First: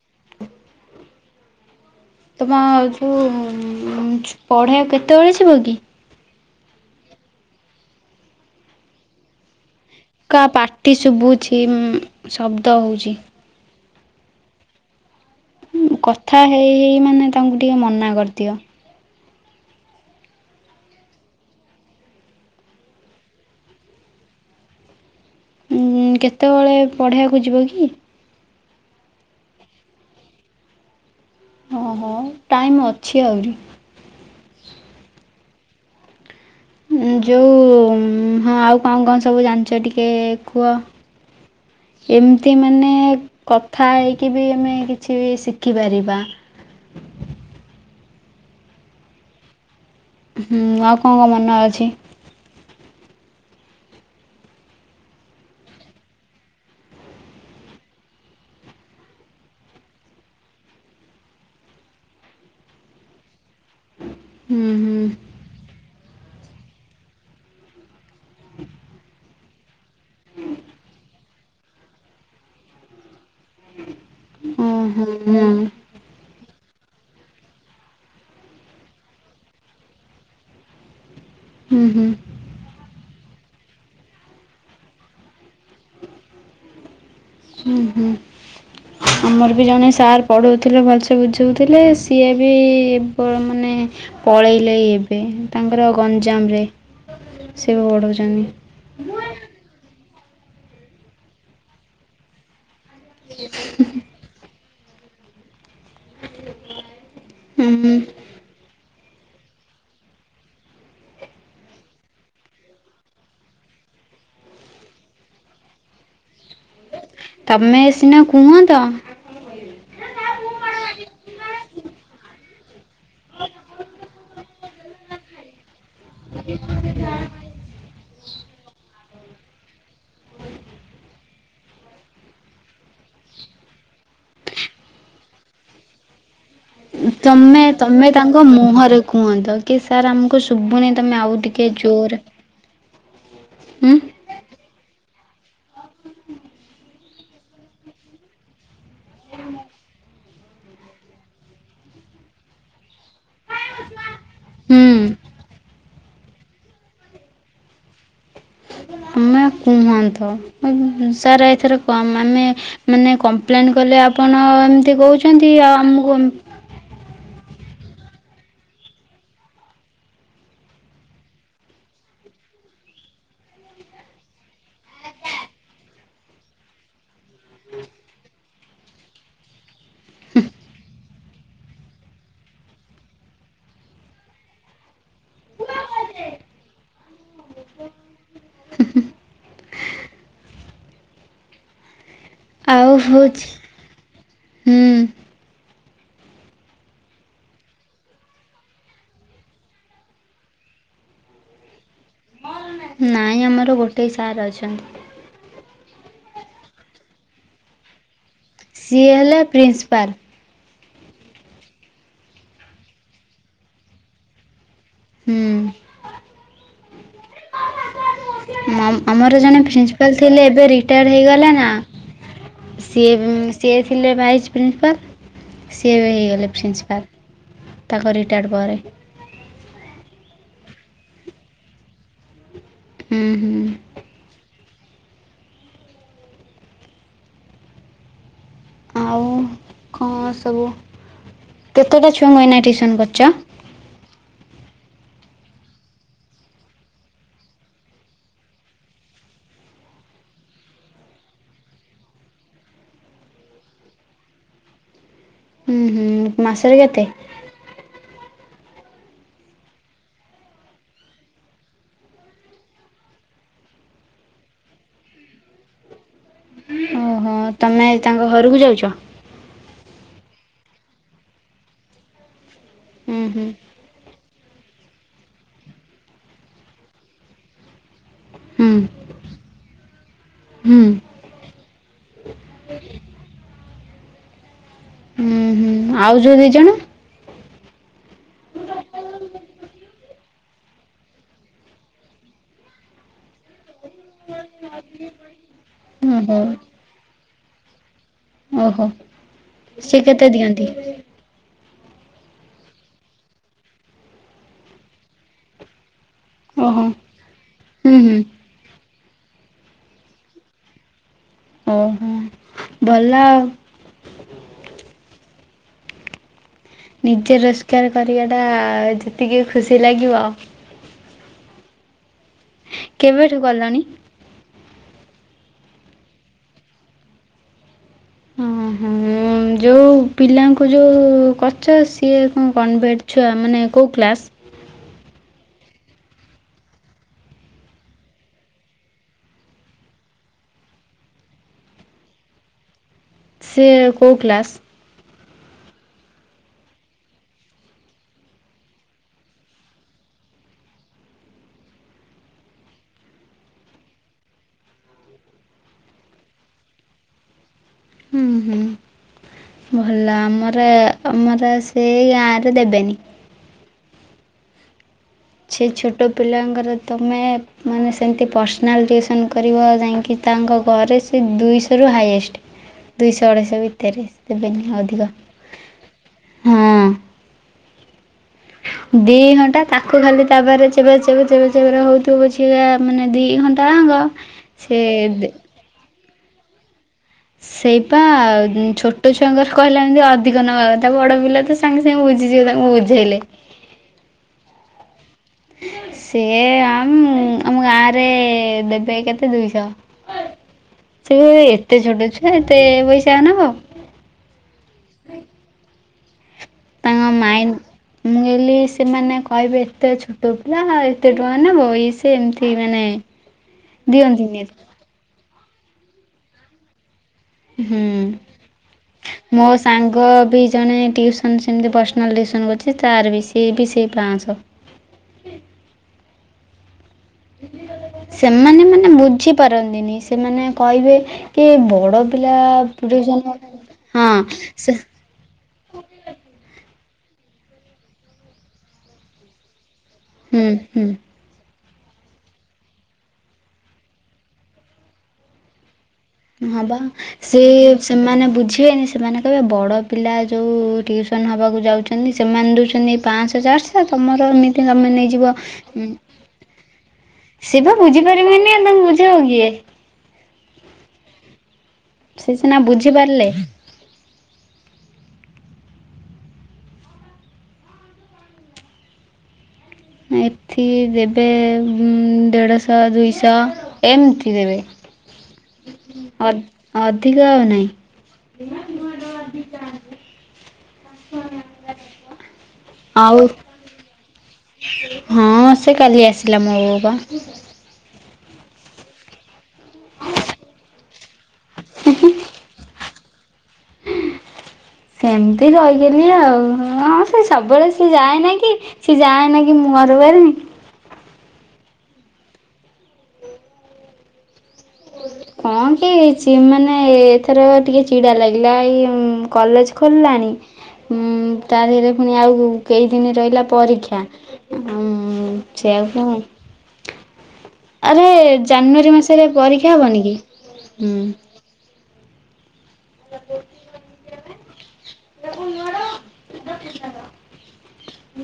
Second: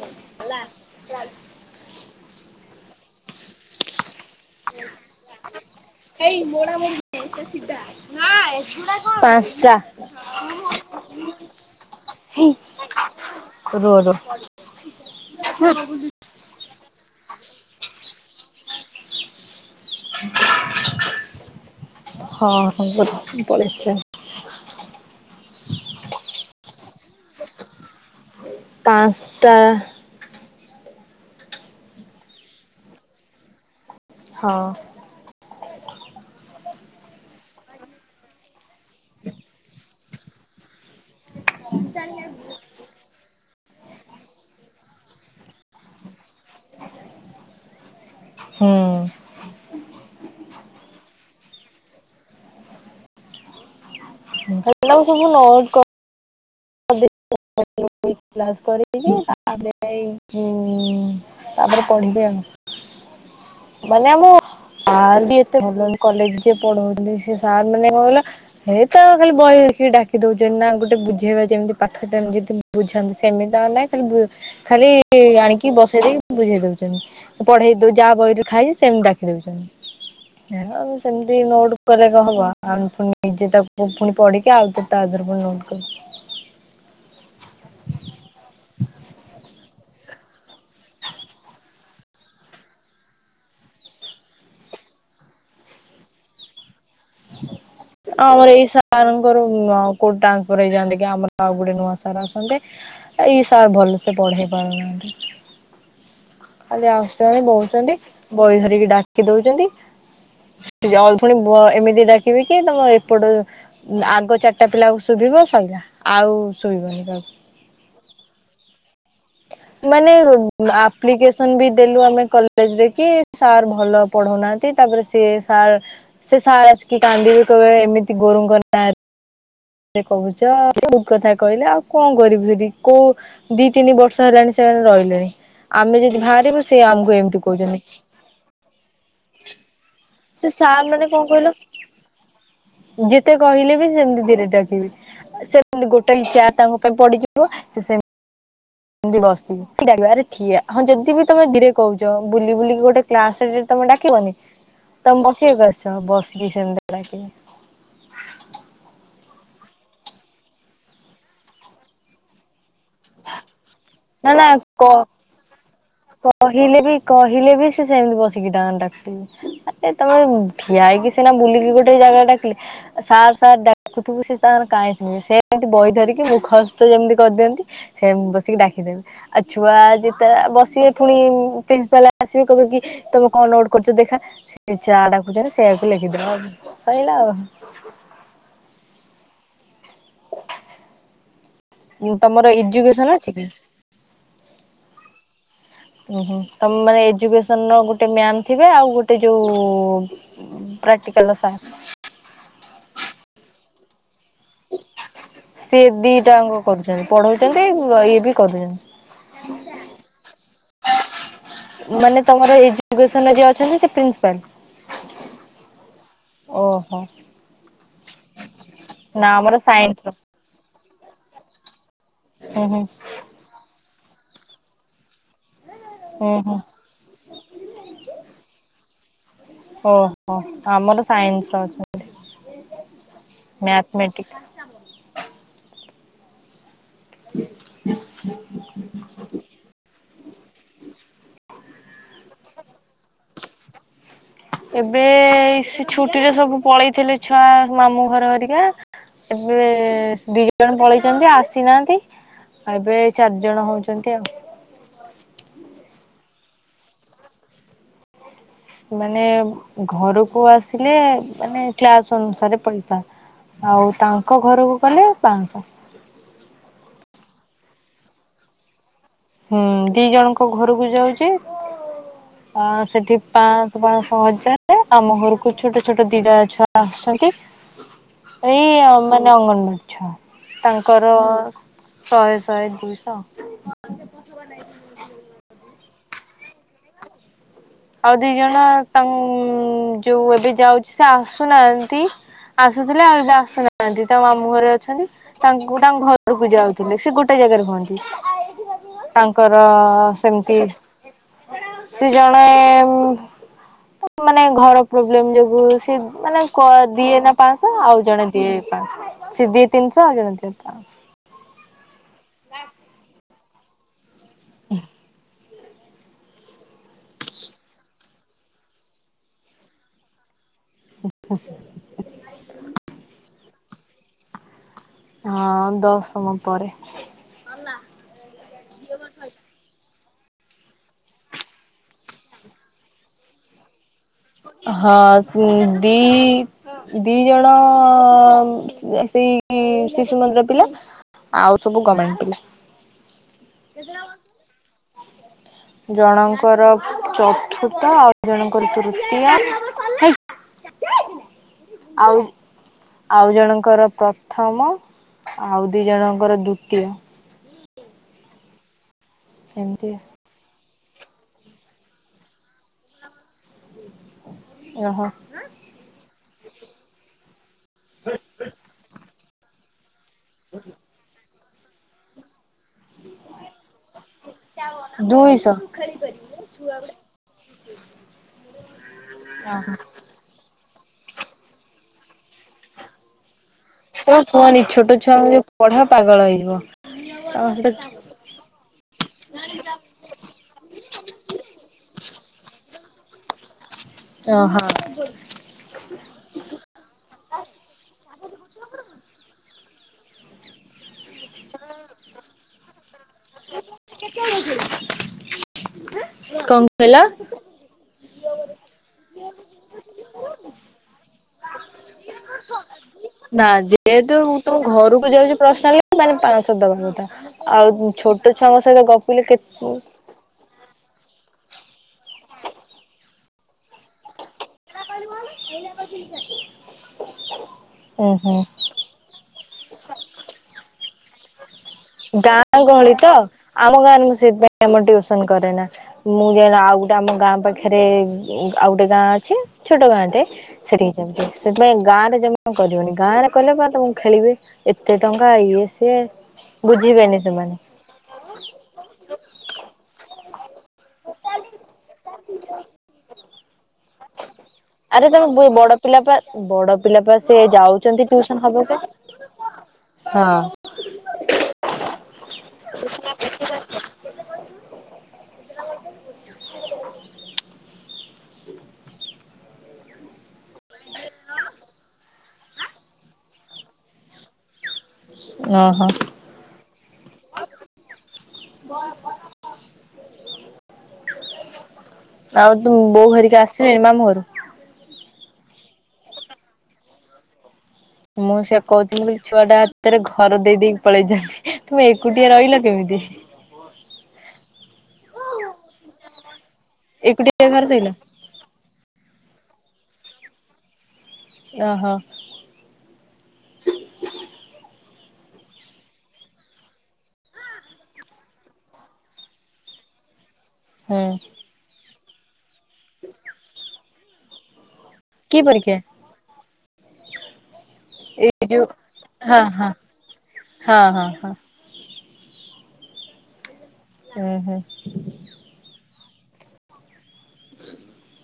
ତମ ଯୋଉ ଉଁ ପଢେଇବା କେତେବେଳେ ଯିବ କି? ପାଞ୍ଚଟା। କା ପାଟି ଶୁଭୁଛି ଶବ୍ଦ ହଉଚି। ରୁଅ ରୁଅ। କଥା ହେଇ ହେଇ ମାନେ ତାଙ୍କୁ ଟିକେ ମନା କରିଦିଅ। [inaudible] ହଁ ହ ପଳେଇଛ। [unintelligible] ଉଁ କେତେବେଳେ ପଢ଼େଇବାକୁ ଯିବ କି? ପାଞ୍ଚଟା। ହଁ ହୋ ଟାଇମ୍ ଅଛି ଆହୁରି। ହଁ। ଯୋଉ ହଁ ଆଉ କଣ କଣ ସବୁ ଜାଣିଛ ଟିକେ କୁହ? ଏମିତି ମାନେ କଥା ହେଇକି ବି ଆମେ କିଛି ଶିଖିପାରିବା। ହୁଁ। ହଁ ମନ ଅଛି। ସୋକୁ ସବୁ ନ [unintelligible] [unintelligible] ତାପରେ ପଢିବେ ଆଉ। ମାନେ ଆମ ହୁଁ ହୁଁ। ସାର୍ ବି ଏତେ ଭଲ ନାହିଁ। କଲେଜ ଯିଏ ପଢଉଛନ୍ତି ସେ ସାର୍ ମାନେ କ କହିଲ ହେ ତ ଖାଲି ବହି ଦେଖିକି ଡାକି ଦଉଛନ୍ତି ନା ଗୋଟେ ବୁଝେଇବା ଯେମିତି ପାଠଟମି ବୁଝାନ୍ତି କେମିତି ନାଇଁ ଖାଲି ଖାଲି ଓହୋ ହୁଁ ଆଣିକି ବସେଇଦେଇକି ମୁ ବୁଝେଇଦଉଛି। ପଢେଇ ଦଉ ଯାହା ବହିରେ ଖାଇଛି ସେମିତି ଡକି ଦଉଛନ୍ତି। ସେମତି ନୋଟ ହୁଁ କଲେ ହୁଁ ହବ ଆମେ ଫୁଣି ନିଜେ ତାକୁ ପୁଣି ପଢିକି ଆଉ ତ ତା ଦେହରେ ପ ନୋଟ କରୁ। ହୁଁ ହୁଁ। ଆମ ଆମର ବି ଜଣେ ସାର୍ ପଢ଼ଉଥିଲେ ଭଲସେ ବୁଝାଉଥିଲେ ସିଏ ବି ମାନେ ପଳେଇଲେ ଏବେ ତାଙ୍କର ଗଞ୍ଜାମରେ। ସେ ଆ ପଢ଼ଉଛନ୍ତି ଆମର ଏଇ ସାରଙ୍କରଉ କୋଟ ଟ୍ରାନ୍ସଫର୍ ହେଇଯାଆନ୍ତି କି ଆମର ଆଉ ଗୋଟେ ନୂଆ ସାର୍ ଆସନ୍ତେ ଏଇ ସାର୍ ଭଲସେ ପଢ଼େ ପାରୁନାହାନ୍ତି ଖାଲି ଆସୁଛନ୍ତି ବହୁଛନ୍ତି ବହି ଧରିକି ଡାକ ଡାକି ଦଉଛନ୍ତି। ପୁଣି ଏମିତି ଡାକିବେ କି ତମ ଏପଟ ଆଗ ଚାରିଟା ପିଲାକୁ ସୁଭି ଶୁଭିବ ଶଇଲା ଆଉ ସୁଭିବନି। ତମେ ସିନା କୁହ ନ୍ତ। ମାନେ ଆପ୍ଲିକେସନ ବି ଦେଲୁ ଆମେ କଲେଜରେ କି ସାର୍ ଭଲ ପଢଉନାହାନ୍ତି ତାପରେ ସିଏ ସାର୍ ସେ ସାର ଆସିକି କାନ୍ଦିବି କହିବ ଏମିତି ଗୁରୁ ଙ୍କ ନା ରେ କହୁଛ ବହୁତ କଥା କହିଲେ ଆଉ କଣ କରିବି ଫରି କୋଉ ଦି ତିନି ବର୍ଷ ହେଲାଣି ସେ ରହିଲେଣି ଆମେ ଯଦି ଭାରିବୁ ତମେ, ତମେ ତାଙ୍କ ମୁହଁରେ କୁହନ୍ତ, କି ସାର ସେ ସାର୍ ମାନେ କଣ କହିଲ, ଯେତେ କହିଲେ ବି ହୁଁ ସେମିତି ଧରେ [unintelligible] ଡାକିବି ସେମତି ଗୋଟେ ଚେୟାର ତାଙ୍କ ପାଇଁ ପଡିଯିବ ସେ ସେ ଏମତି ବସିକି, ଆରେ ଠିଆ, ହଁ ଯଦି ବି ତମେ ଧୀରେ କହୁଛ ବୁଲି ବୁଲିକି ଗୋଟେ କ୍ଲାସ ତମେ ଡାକିବନି, ହୁଁ ତମେ ବସିବାକୁ ଆସଛ ବସ କ [unintelligible] ଆମେ କୁହନ୍ତୁ, ସାର ଏଥରେ କମ ମାନେ ମାନେ କମ୍ପ୍ଲେନ୍ କଲେ, ନା ଆପଣ ନା କ ଏମିତି କହୁଛନ୍ତି ଆଉ ମୁଁ କହିଲେ ବି, କହିଲେ ବି, ସେ ସେମିତି ବସିକି ଡାନ ଡାକିବ। ତମେ ଠିଆ ହେଇକି ସିନା ବୁଲିକି ଗୋଟେ ଜାଗା ଡାକିଲେ, ସାର୍ ସାର୍ ଡାକୁଥିବ ସେ କାହିଁ ସେ ସେମିତି ବହି ଧରିକି ମୁଁଖଷ୍ଟ ଯେମିତି କରିଦିଅନ୍ତି, ସେ ବସିକି ଡାକିଦେବେ, ଆଉ ଛୁଆ ଯେତେବେଳେ ବସ ପୁଣି ପ୍ରିନ୍ସିପାଲ ଆସିଵେ କହେ କି, ତମେ କଣ ନୋଟ୍ କରିଛ ଦେଖା ସେ ଚା ଡାକୁଛ ସେ ହକ୍ର ସାଇିଲ [unintelligible] [unintelligible] ତମର ଆଉ ଏଜୁକେସନ ଅଛି କି? ହେଉଛି ହୁଁ ଉ ହୁଁ, ତମେ ମାନେ ଏଜୁକସନ ର ଗୋଟେ ମାନ ଥିବେ ଆଉ ଗୋଟେ ଯୋଉ ଆଟିକଲ ନ ସା [unintelligible] ନାଇଁ, ଆମର ଗୋଟେ ସାର୍ ଅଛନ୍ତି। ସିଏ ଦିଟାଙ୍କ କରୁଛନ୍ତି, ପଢଉଛନ୍ତି ଇଏ ବି କରୁଛନ୍ତି। ସିଏ ହେଲେ ପ୍ରିନ୍ସିପାଲ। ମାନେ ତମର ଏଜୁକେସନ ଯିଏ ଅଛନ୍ତି, ସେ ପ୍ରିନ୍ସପାଲ। ହୁଁ ଓହୋ। ନା ଆମର ଜଣେ ସାଇନ୍ସର ପ୍ରିନ୍ସିପାଲ ଥିଲେ ଏବେ ର ହେଇଗଲା ନା, ହୁଁ ହୁଁ ସି ସିଏ ଥିଲେ ଭାଇସ୍ ପ୍ରିନ୍ସିପାଲ ସିଏ ବି ହୁଁ ହେଇଗଲେ ହୁଁ। ପ୍ରିନ୍ସିପାଲ, ତାଙ୍କ ରିଟାୟାର୍ଡ଼ ପରେ ଓହୋ ଆମର ସାଇନ୍ସ ର ଅଛନ୍ତି, ହୁଁ ହୁଁ ମାଥମେଟିକ୍ [inaudible] ହ ହ [unintelligible] ଆଉ କଣ ସଙ୍ଗଇନା ଟଟିୁସନ୍ କରଛ [unintelligible] ଏବେ ସେ ଛୁଟି ରେ ସବୁ ପଳେଇଥିଲେ ଛୁଆ, ମାମୁଁ ଘର ହେରିକା ଏବେ ଦି ଜଣ ପଳେଇଛନ୍ତି, ଆସିନାହାନ୍ତି। ଉ ଏବେ ଚାରି ଜଣ ହଉଛନ୍ତି ଆଉ ହୁ ହୁ ମାସରେ କେତେ? ମାନେ ଘରକୁ ଆସିଲେ, ମାନେ କ୍ଲାସ ଅନୁସାରେ ପଇସା। ଆଉ ତାଙ୍କ ଘରକୁ ଗଲେ ପାଞ୍ଚଁଶହ। ଓହୋ ତମେ ତାଙ୍କ ଘରକୁ ଯାଉଛ? ହୁଁ ଦି ଜଣଙ୍କ ଘରକୁ ଯାଉଛି। ଅ ସେଠି ହୁଁ ହୁଁ ପାଞ୍ଚ, ପାଞ୍ଚଶ ହଜାର ଆମ ଘରକୁ ଛୋଟ ଛୋଟ ଦିିଲା ଛୁଆ ଆସୁଛନ୍ତି। ହୁଁ ଏଇ ମାନେ ଅଙ୍ଗନବାଡ଼ି ଛୁଆ, ହୁଁ ତାଙ୍କର ଶହେ, ଶହେ, ଦୁଇଶହ। ନାଇକ ହୁଁ [unintelligible] ହୁଁ ଆଉ ଯୋଉ ଦି ଜଣ ଆଉ ଦି ଜଣ ତାଙ୍କ ଯୋଉ ଏବେ ଯାଉଛି ସେ ଆସୁନାହାନ୍ତି ଆସୁଥିଲେ ଆଉ ଏବେ ଆସୁନାହାନ୍ତି। ତା ମାମୁଁ ଘରେ ଅଛନ୍ତି, ତାଙ୍କୁ ମୁଁ ତାଙ୍କ ଓହୋ ଘରକୁ ଯାଉଥିଲି, ସେ ଗୋଟେ ଜାଗାରେ ହୁଅନ୍ତି। ଓହୋ। ତାଙ୍କର ସେ କେତେ ସେମିତି ଦିଅନ୍ତି? ସେ ଜଣେ ମାନେ, ଘର ପ୍ରୋବ୍ଲେମ ଯୋଗୁ, ସେ ମାନେ କ ଓହୋ। ଦିଏ ନା ପା ହୁଁ ଆଉ ହୁଁ। ଜଣେ ଦିଏ ପାଞ୍ଚ ସେ ଦି ତିନିଶହ ଆଉ ଜଣେ ଦି ପାଞ୍ଚ ଓହୋ। ଭଲ ଆଉ ନିଜେ ରୋଜଗାର କରିବା ଟା ଯେତିକି ଖୁସି ଲାଗିବ [inaudible] କେବେଠୁ କଲଣି? ହଁ ଦଶମ ପରେ ଓହୋ ଯୋଉ ପିଲାଙ୍କୁ ଯୋଉ କରୁଚ ସିଏ କଣ କନଭେଟ୍ ଛୁଆ ମାନେ କୋଉ କ୍ଲାସ୍? ହଁ ଦି ଦି ଜଣ ସେଇ ଶିଶୁ ମନ୍ଦିର ପିଲା। ଆଉ ସବୁ ଗର୍ମେଣ୍ଟ ପିଲା। ସେ କୋଉ କ୍ଲାସ? ଜଣଙ୍କର ଚତୁର୍ଥ, ଆଉ ଜଣଙ୍କର ତୃତୀୟା ଆଉ ଆଉ ଜଣଙ୍କର ପ୍ରଥମ। ଆଉ ଦି ଜଣଙ୍କର ଦୁତିୟ। ହୁଁ ହୁଁ ଭଲ ଆମର ଆମର ସେ ଗାଁ ରେ ଦେବେନି। ଓହୋ। ସେ ଛୋଟ ପିଲାଙ୍କର ତୁମେ ମାନେ ସେମିତି ପର୍ସନାଲ୍ ଟିୁସନ୍ କରିବ ଯାଇକି ତାଙ୍କ ଘରେ ସେ ଦୁଇଶହରୁ ହାଇଏଷ୍ଟ ଦୁଇଶହ ଅଢ଼େଇଶହ ଭିତରେ ଦେବେନି ଅଧିକ। ଦୁଇଶହ ହଁ। ଦି ଘଣ୍ଟା ଓହୋ ତାକୁ ଖାଲି ତାପରେ ଚବେ ଚବେ ଚବେରେ ହଉଥିବ ପଛରେ ମାନେ ଦି ଘଣ୍ଟା ଯାକ କଣ କୁହନି ସେ ଛୋଟ ଛୁଆ ମାନଙ୍କୁ ପଢେଇବା ପାଗଳ ହେଇଯିବ। ତମ ସେଇପା ସହିତ ଛୋଟ ଛୁଆଙ୍କର କହିଲା ଏମିତି ଅଧିକ ନବାକଥା ବଡ ପିଲା ତ ସାଙ୍ଗେ ସାଙ୍ଗେ ବୁ ବୁଝିଯିବ ତାଙ୍କୁ ମୁଁ ବୁଝେଇଲେ। ହଁ। ସିଏ ଆମ୍ ଆମ ଗାଁରେ ଦେବେ କେତେ ଦୁଇଶହ। ସେ ଏତେ ଛୋଟ ଛୁଆ ଏତେ ପଇସା ନବ। କଣ କହିଲ? ତାଙ୍କ ମାଇଣ୍ଡ ମୁଁ କହିଲି ସେମାନେ କହିବେ ଏତେ ଛୋଟ ପିଲା ଏତେ ଟଙ୍କା ନେବ ଇଏ ସିଏ ଏମିତି ମାନେ ନା ଯେହେତୁ ଦିଅନ୍ତିନି ତମ ଘରକୁ ଯାଉଛି ପ୍ରସ୍ନାଲି ମାନେ ପାଁଶ ଦବା କଥା। ହୁଁ ଆଉ ଛୋଟ ଛୁଆଙ୍କ ସହିତ ଗପିଲେ ମୋ କେତେ ସାଙ୍ଗ ବି ଜଣେ ଟିଉସନ୍ ସେମିତି ପର୍ସନାଲି ଟିଉସନ୍ କରୁଛି, ତାର ବି ସେ ବି ସେଇ ପାଆଁଶ। [inaudible] ଉଁ ହୁଁ ସେମାନେ ମାନେ ବୁଝିପାରନ୍ତିନି, ସେମାନେ କହିବେ କି ବଡ଼ ପିଲା ଗାଁ ଗହଳି ତ ଟିଉସନ୍ ଆମ ଗାଁରେ ହଁ ମୁଁ ସେଥିପାଇଁ ଆମ ସେ ଟ୍ୟଉସନ କରେନା ମୁଁ ଯାଇ ଆଉ ଆମ ଗାଁ ପାଖରେ ଆଉ ଗୋଟେ ଗାଁ ଅଛି ଛୋଟ ଗାଁଟେ ହୁଁ ସେଠି ହୁଁ ଯାଇକି ଆସେ। ସେଥିପାଇଁ ଗାଁରେ ଜମା ତମେ କରିବନି ଗାଁରେ କରିଲେ ବା ତମକୁ ଖେଳିବେ ଏତେ ଟଙ୍କା ଇଏ ସି ହଁ ୟେସ୍। ସେ ସେମାନେ ବୁଝିବେନି ସେମାନେ କହିବେ ବଡ଼ ପିଲା ଯେଉ ଟ୍ୟୁସନ୍ ହେବାକୁ ଯାଉଛନ୍ତି ସେମାନେ ଦେଉଛନ୍ତି ପାଁଶ ଚାର୍ ତମର ଏମିତି ତମେ ଆରେ ନେଇଯିବ ବଡ ପିଲା ପା ବଡ ପିଲା ପା ସେ ବା ଯାଉଛନ୍ତି ଟିଉସନ ବୁଝିପାରିବେନି ହବାକୁ। ବୁଝେଇବ କିଏ? ହଁ। ସେ ସିନା ବୁଝିପାରିଲେ। ମୁଁ ମେଡ଼ିସିନ ଖାଉଅଛି। ଏଠି ଦେବେ ଦେଢ଼ଶହ ଦୁଇଶହ ଏମିତି ଦେବେ। ଓହୋ। ଅ ଅଧିକ ଆଉ ନହିଁ। ଚା ହୁଁ। ଆଉ ତୁ ବୋଉ ଘରିକା ଆସିଲେଣି ମାମୁଁ ଘରୁ। ହଁ ସେ କାଲି ଆସିଲା ମୋ ବୋଉପା। ମୁଁ ସେଆ କହୁଥିଲି ମୁଁ କହିଲି ଛୁଆଟା ତାର ଘର ଦେଇ ଦେଇଦେକି ପଳେଇଚନ୍ତି। ତୁମେ ଏକୁଟିଆ ରହିଲ କେମିତି? ସେମିତି ରହିଗଲି ଆଉ। ହଁ ସେ ଏକୁଟିଆ ଘରେ ସବୁବେଳେ ଶୋଇଲ? ସିଏ ଯାଏ ନେଇକି? ସିଏ ଯାଏ ନେଇକି ମୁଁ ଘରେ ରୁହେନି। ଓ ହୋ। କଣ କି ଚିମାନେ ଏଥର ଟିକେ ଚିଡ଼ା ଲାଗିଲା ଏଇ କଲେଜ ଖୋଲିଲାଣି। ଉଁ ହୁଁ ହୁଁ କି ପରୀକ୍ଷା? ଛେଆକୁ ଏଇ ଯୋଉ ହଁ ହଁ ଖା ହବନି କି ହଁ ହୁଁ। ହଁ ହଁ। [unintelligible] ଉୁଁ ହୁଁ [unintelligible]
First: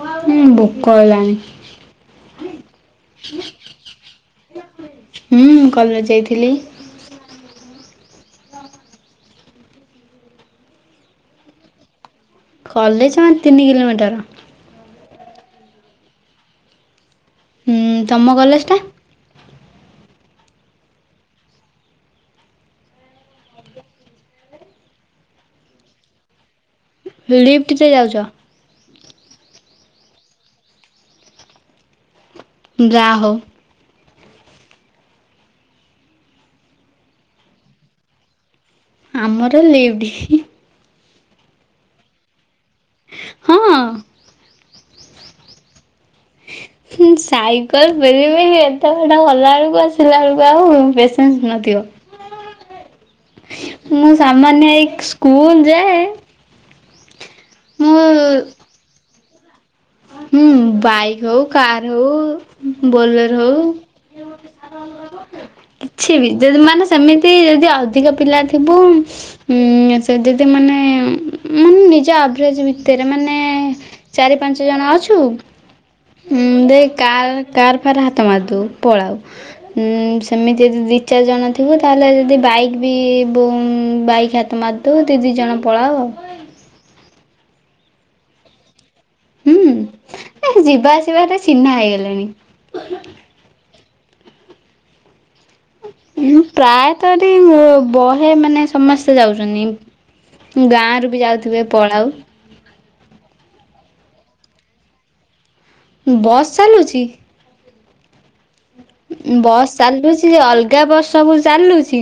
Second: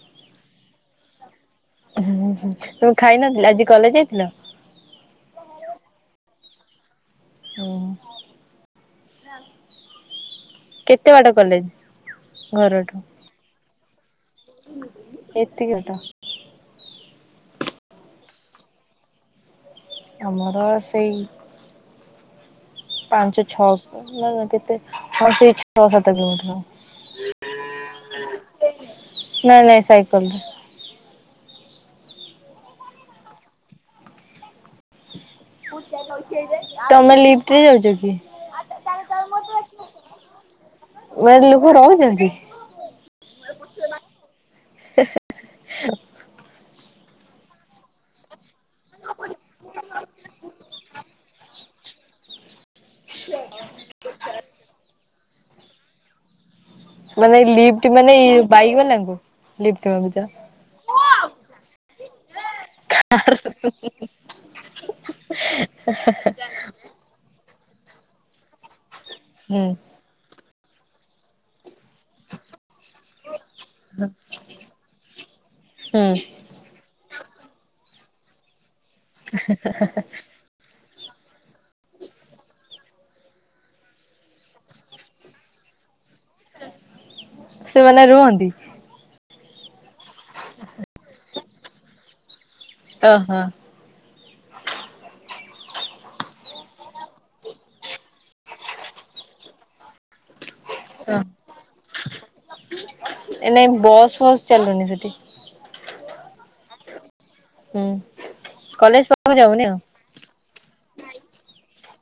ଆଉ [unintelligible] ଦେ ହୁଁ। ହୁଁ ହୁଁ ତମ ଖାଇ ନଥିଲ ଆଜି କଲେଜ ଯାଇଥିଲ। ହୁଁ କଲେଜ ଯାଇଥିଲି। ଉଁ କେତେ ବାଟେ କଲେଜ। କଲେଜ ମାନେ ତିନି କିଲୋମିଟର। [unintelligible] ଏତିକତ। ହୁଁ ତମ କଲେଜଟା। ଆମର ସେଇ ପାଞ୍ଚ ଛଅ [unintelligible] କେତେ ହଁ ସେ ଛଅ ସାତ କିଲୋମିଟର। ଲିଫ୍ଟ ଯେ ଯାଉଚ। ନାଇଁ ନାଇଁ ସାଇକଲରେ। ଯାହା ହଉ। [inaudible] ତମେ ଲିଫ୍ଟରେ ଯାଉଛ କି? [inaudible] ଆମର ଲିଫ୍ଟ। ୱିଡିଓ ଲୋକ ରହିଚନ୍ତି। ହଁ [inaudible] [unintelligible] ସାଇକଲ ମିଳିବନି ଏଥର ତ ଗଲା ବେଳକୁ ଆସିଲା ବେଳକୁ ଆଉ ପେସେନ୍ସ ନଥିବ। ମୁଁ ସାମାନ୍ୟ ଏଇ ସ୍କୁଲ ଯାଏ। ମାନେ ଲିଫ୍ଟ ମୁଁ ମାନେ ଏଇ ବାଇଗ ବାଲାଙ୍କୁ। ଲିଫ୍ଟ ମାଗୁଛ ହୁଁ ବାଇକ୍ ହଉ କାର ହଉ। ବୋଲର ହଉ। [inaudible] [inaudible] କିଛି ବି ଯଦି ମାନେ ସେମିତି ଯଦି ଆ ଅଧିକ ପିଲା ଥିବୁ ହୁଁ ଉଁ ସେ ଦୀନ ସେ ମାନେ ମାନେ ନିଜ ଆଭ୍ରେଜେ ଭିତରେ ମାନେ ଚାରି ପାଞ୍ଚ ଜଣ ଅଛୁ। ହୁଁ ବେ କାର କାର ଫାର ହାତ ମାରଦଉ ପଳାଉ ସେମିତି ଯଦି। ଦି ଦି ଚାରି ଜଣ ଥିବୁ ତାହେଲେ ଯଦି ବାଇକ୍ ବି ବୋ ବାଇକ୍ ହାତ ମାରିଦଉ ଦି ଦି ଜଣ ପଳାଉ। [inaudible] ସେମାନେ ରୁହନ୍ତି। ହୁଁ ଏ ଯିବା ଆସିବାଟା ଚିହ୍ନା ହେଇଗଲାଣି। ଓ ହୋ। ଉଁ ପ୍ରାୟତ ଏଠି ବହେ ମାନେ ସମସ୍ତେ ଯାଉଚନ୍ତି। ଗାଁରୁ ବି ଯାଉଥିବେ ପଳାଉ। ଏ ଲାଇନ ବସ୍ ଫସ୍ ଚାଲୁନି ସେଠି। ବସ୍ ଚାଲୁଚି। ହୁଁ କଲେଜ ପାଖକୁ ଯାଉନି ବସ୍ ଆଉ। ଚାଲୁଚି ଯେ ଅଲ ଗା ବସ ସବୁ ଚାଲୁଚି।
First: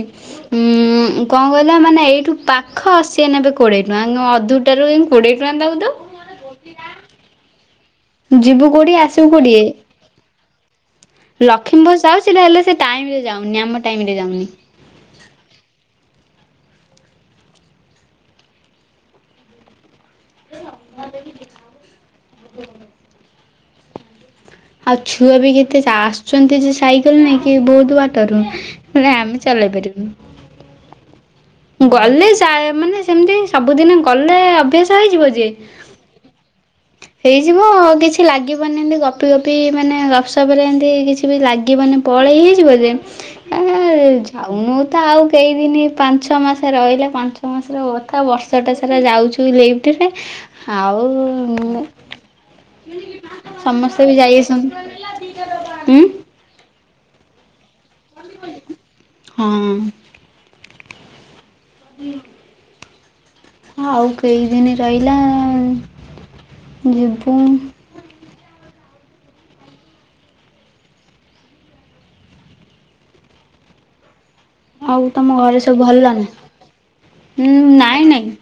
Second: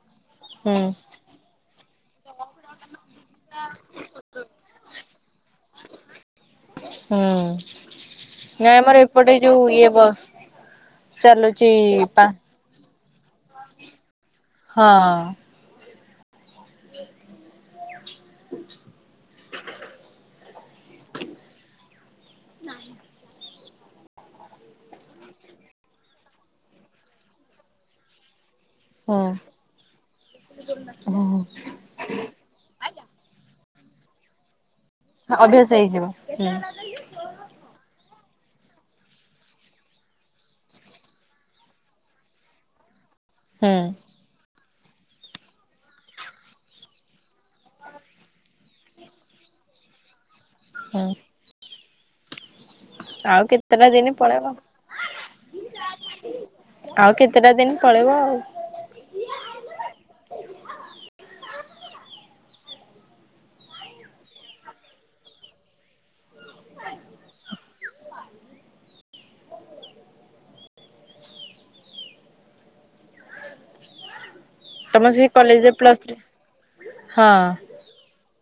ହୁଁ ଉଁ କଣ କହିଲ ମାନେ ଏଇଠୁ ପାଖ ସିଏ ନେବେ କୋଡି [unintelligible] ଅଧୁଟା ରୁ କୋଡି଼ଏ ଟଙ୍କା ତାକୁ ଦବୁ। ହୁଁ ଯିବୁ ନାଇଁ କୋଉଠି ଆମର ଆସିବୁ ଏପଟେ କୋଉଠିଏ। ଯୋଉ ଇଏ ବସ୍ ଚାଲୁଛି ଲକ୍ଷ୍ମୀ ବସ୍ ପା ଯାଉଛି ହେଲେ ସେ ଟାଇମ ରେ ଯାଉନି ଆମ ଟାଇମ ରେ ଯାଉନି ହଁ। [unintelligible] ଆଉ ଛୁଆ ବି କେତେ ଆସୁଛନ୍ତି ଯେ ସାଇକେଲ ନେଇକି ବହୁତ୍ ବାଟରୁ ହେଲେ ହୁଁ ଆମେ ଚାଲ ଯାଇପାରିବୁ। [unintelligible] ଗଲେ ସା ମାନେ ସେମିତି ସବୁଦିନ୍ ଗଲେ ଅଭ୍ୟାସ ହେଇଯିବ ଯେ ଅଭ୍ୟାସ ହେଇଯିବ ହୁଁ। ହେଇଯିବ କିଛି କିଛି ଲାଗିବନି ଏମିତି ଗପି ଗପି ମାନେ ଗପସପ୍ ରେ ଏମିତି କିଛି ବି ଲାଗିବନି ପଳେଇ ହେଇଯିବ ଯେ ଆ ହୁଁ ଯାଉନୁ ତ ଆଉ କେଇଦିନ୍ ପା ପାଞ୍ଚ ମାସ ରହିଲା ପାଞ୍ଚ ମାସର କଥା ବର୍ଷଟା ସାରା ଯାଉଛୁ ଲିଫ୍ଟ ରେ ଆଉ [unintelligible] ଆଉ କେତେଟା ସମସ୍ତେ ଦିନି ବି ଯାଇ ପଳେଇବ ଆସନ୍ତି ଉଁ ଆଉ କେତେଟା ଦିନି ପଳେଇବ ଆଉ ହଁ [inaudible] ଆଉ କେଇଦିନି ରହିଲା ଯିବୁ। ଆଉ ସେ ତମ ଘରେ କଲେଜରେ ସବୁ ଭଲ ପ୍ଲସ ନା ଥ୍ରୀ ହଁ। ନାଇଁ ନାଇଁ।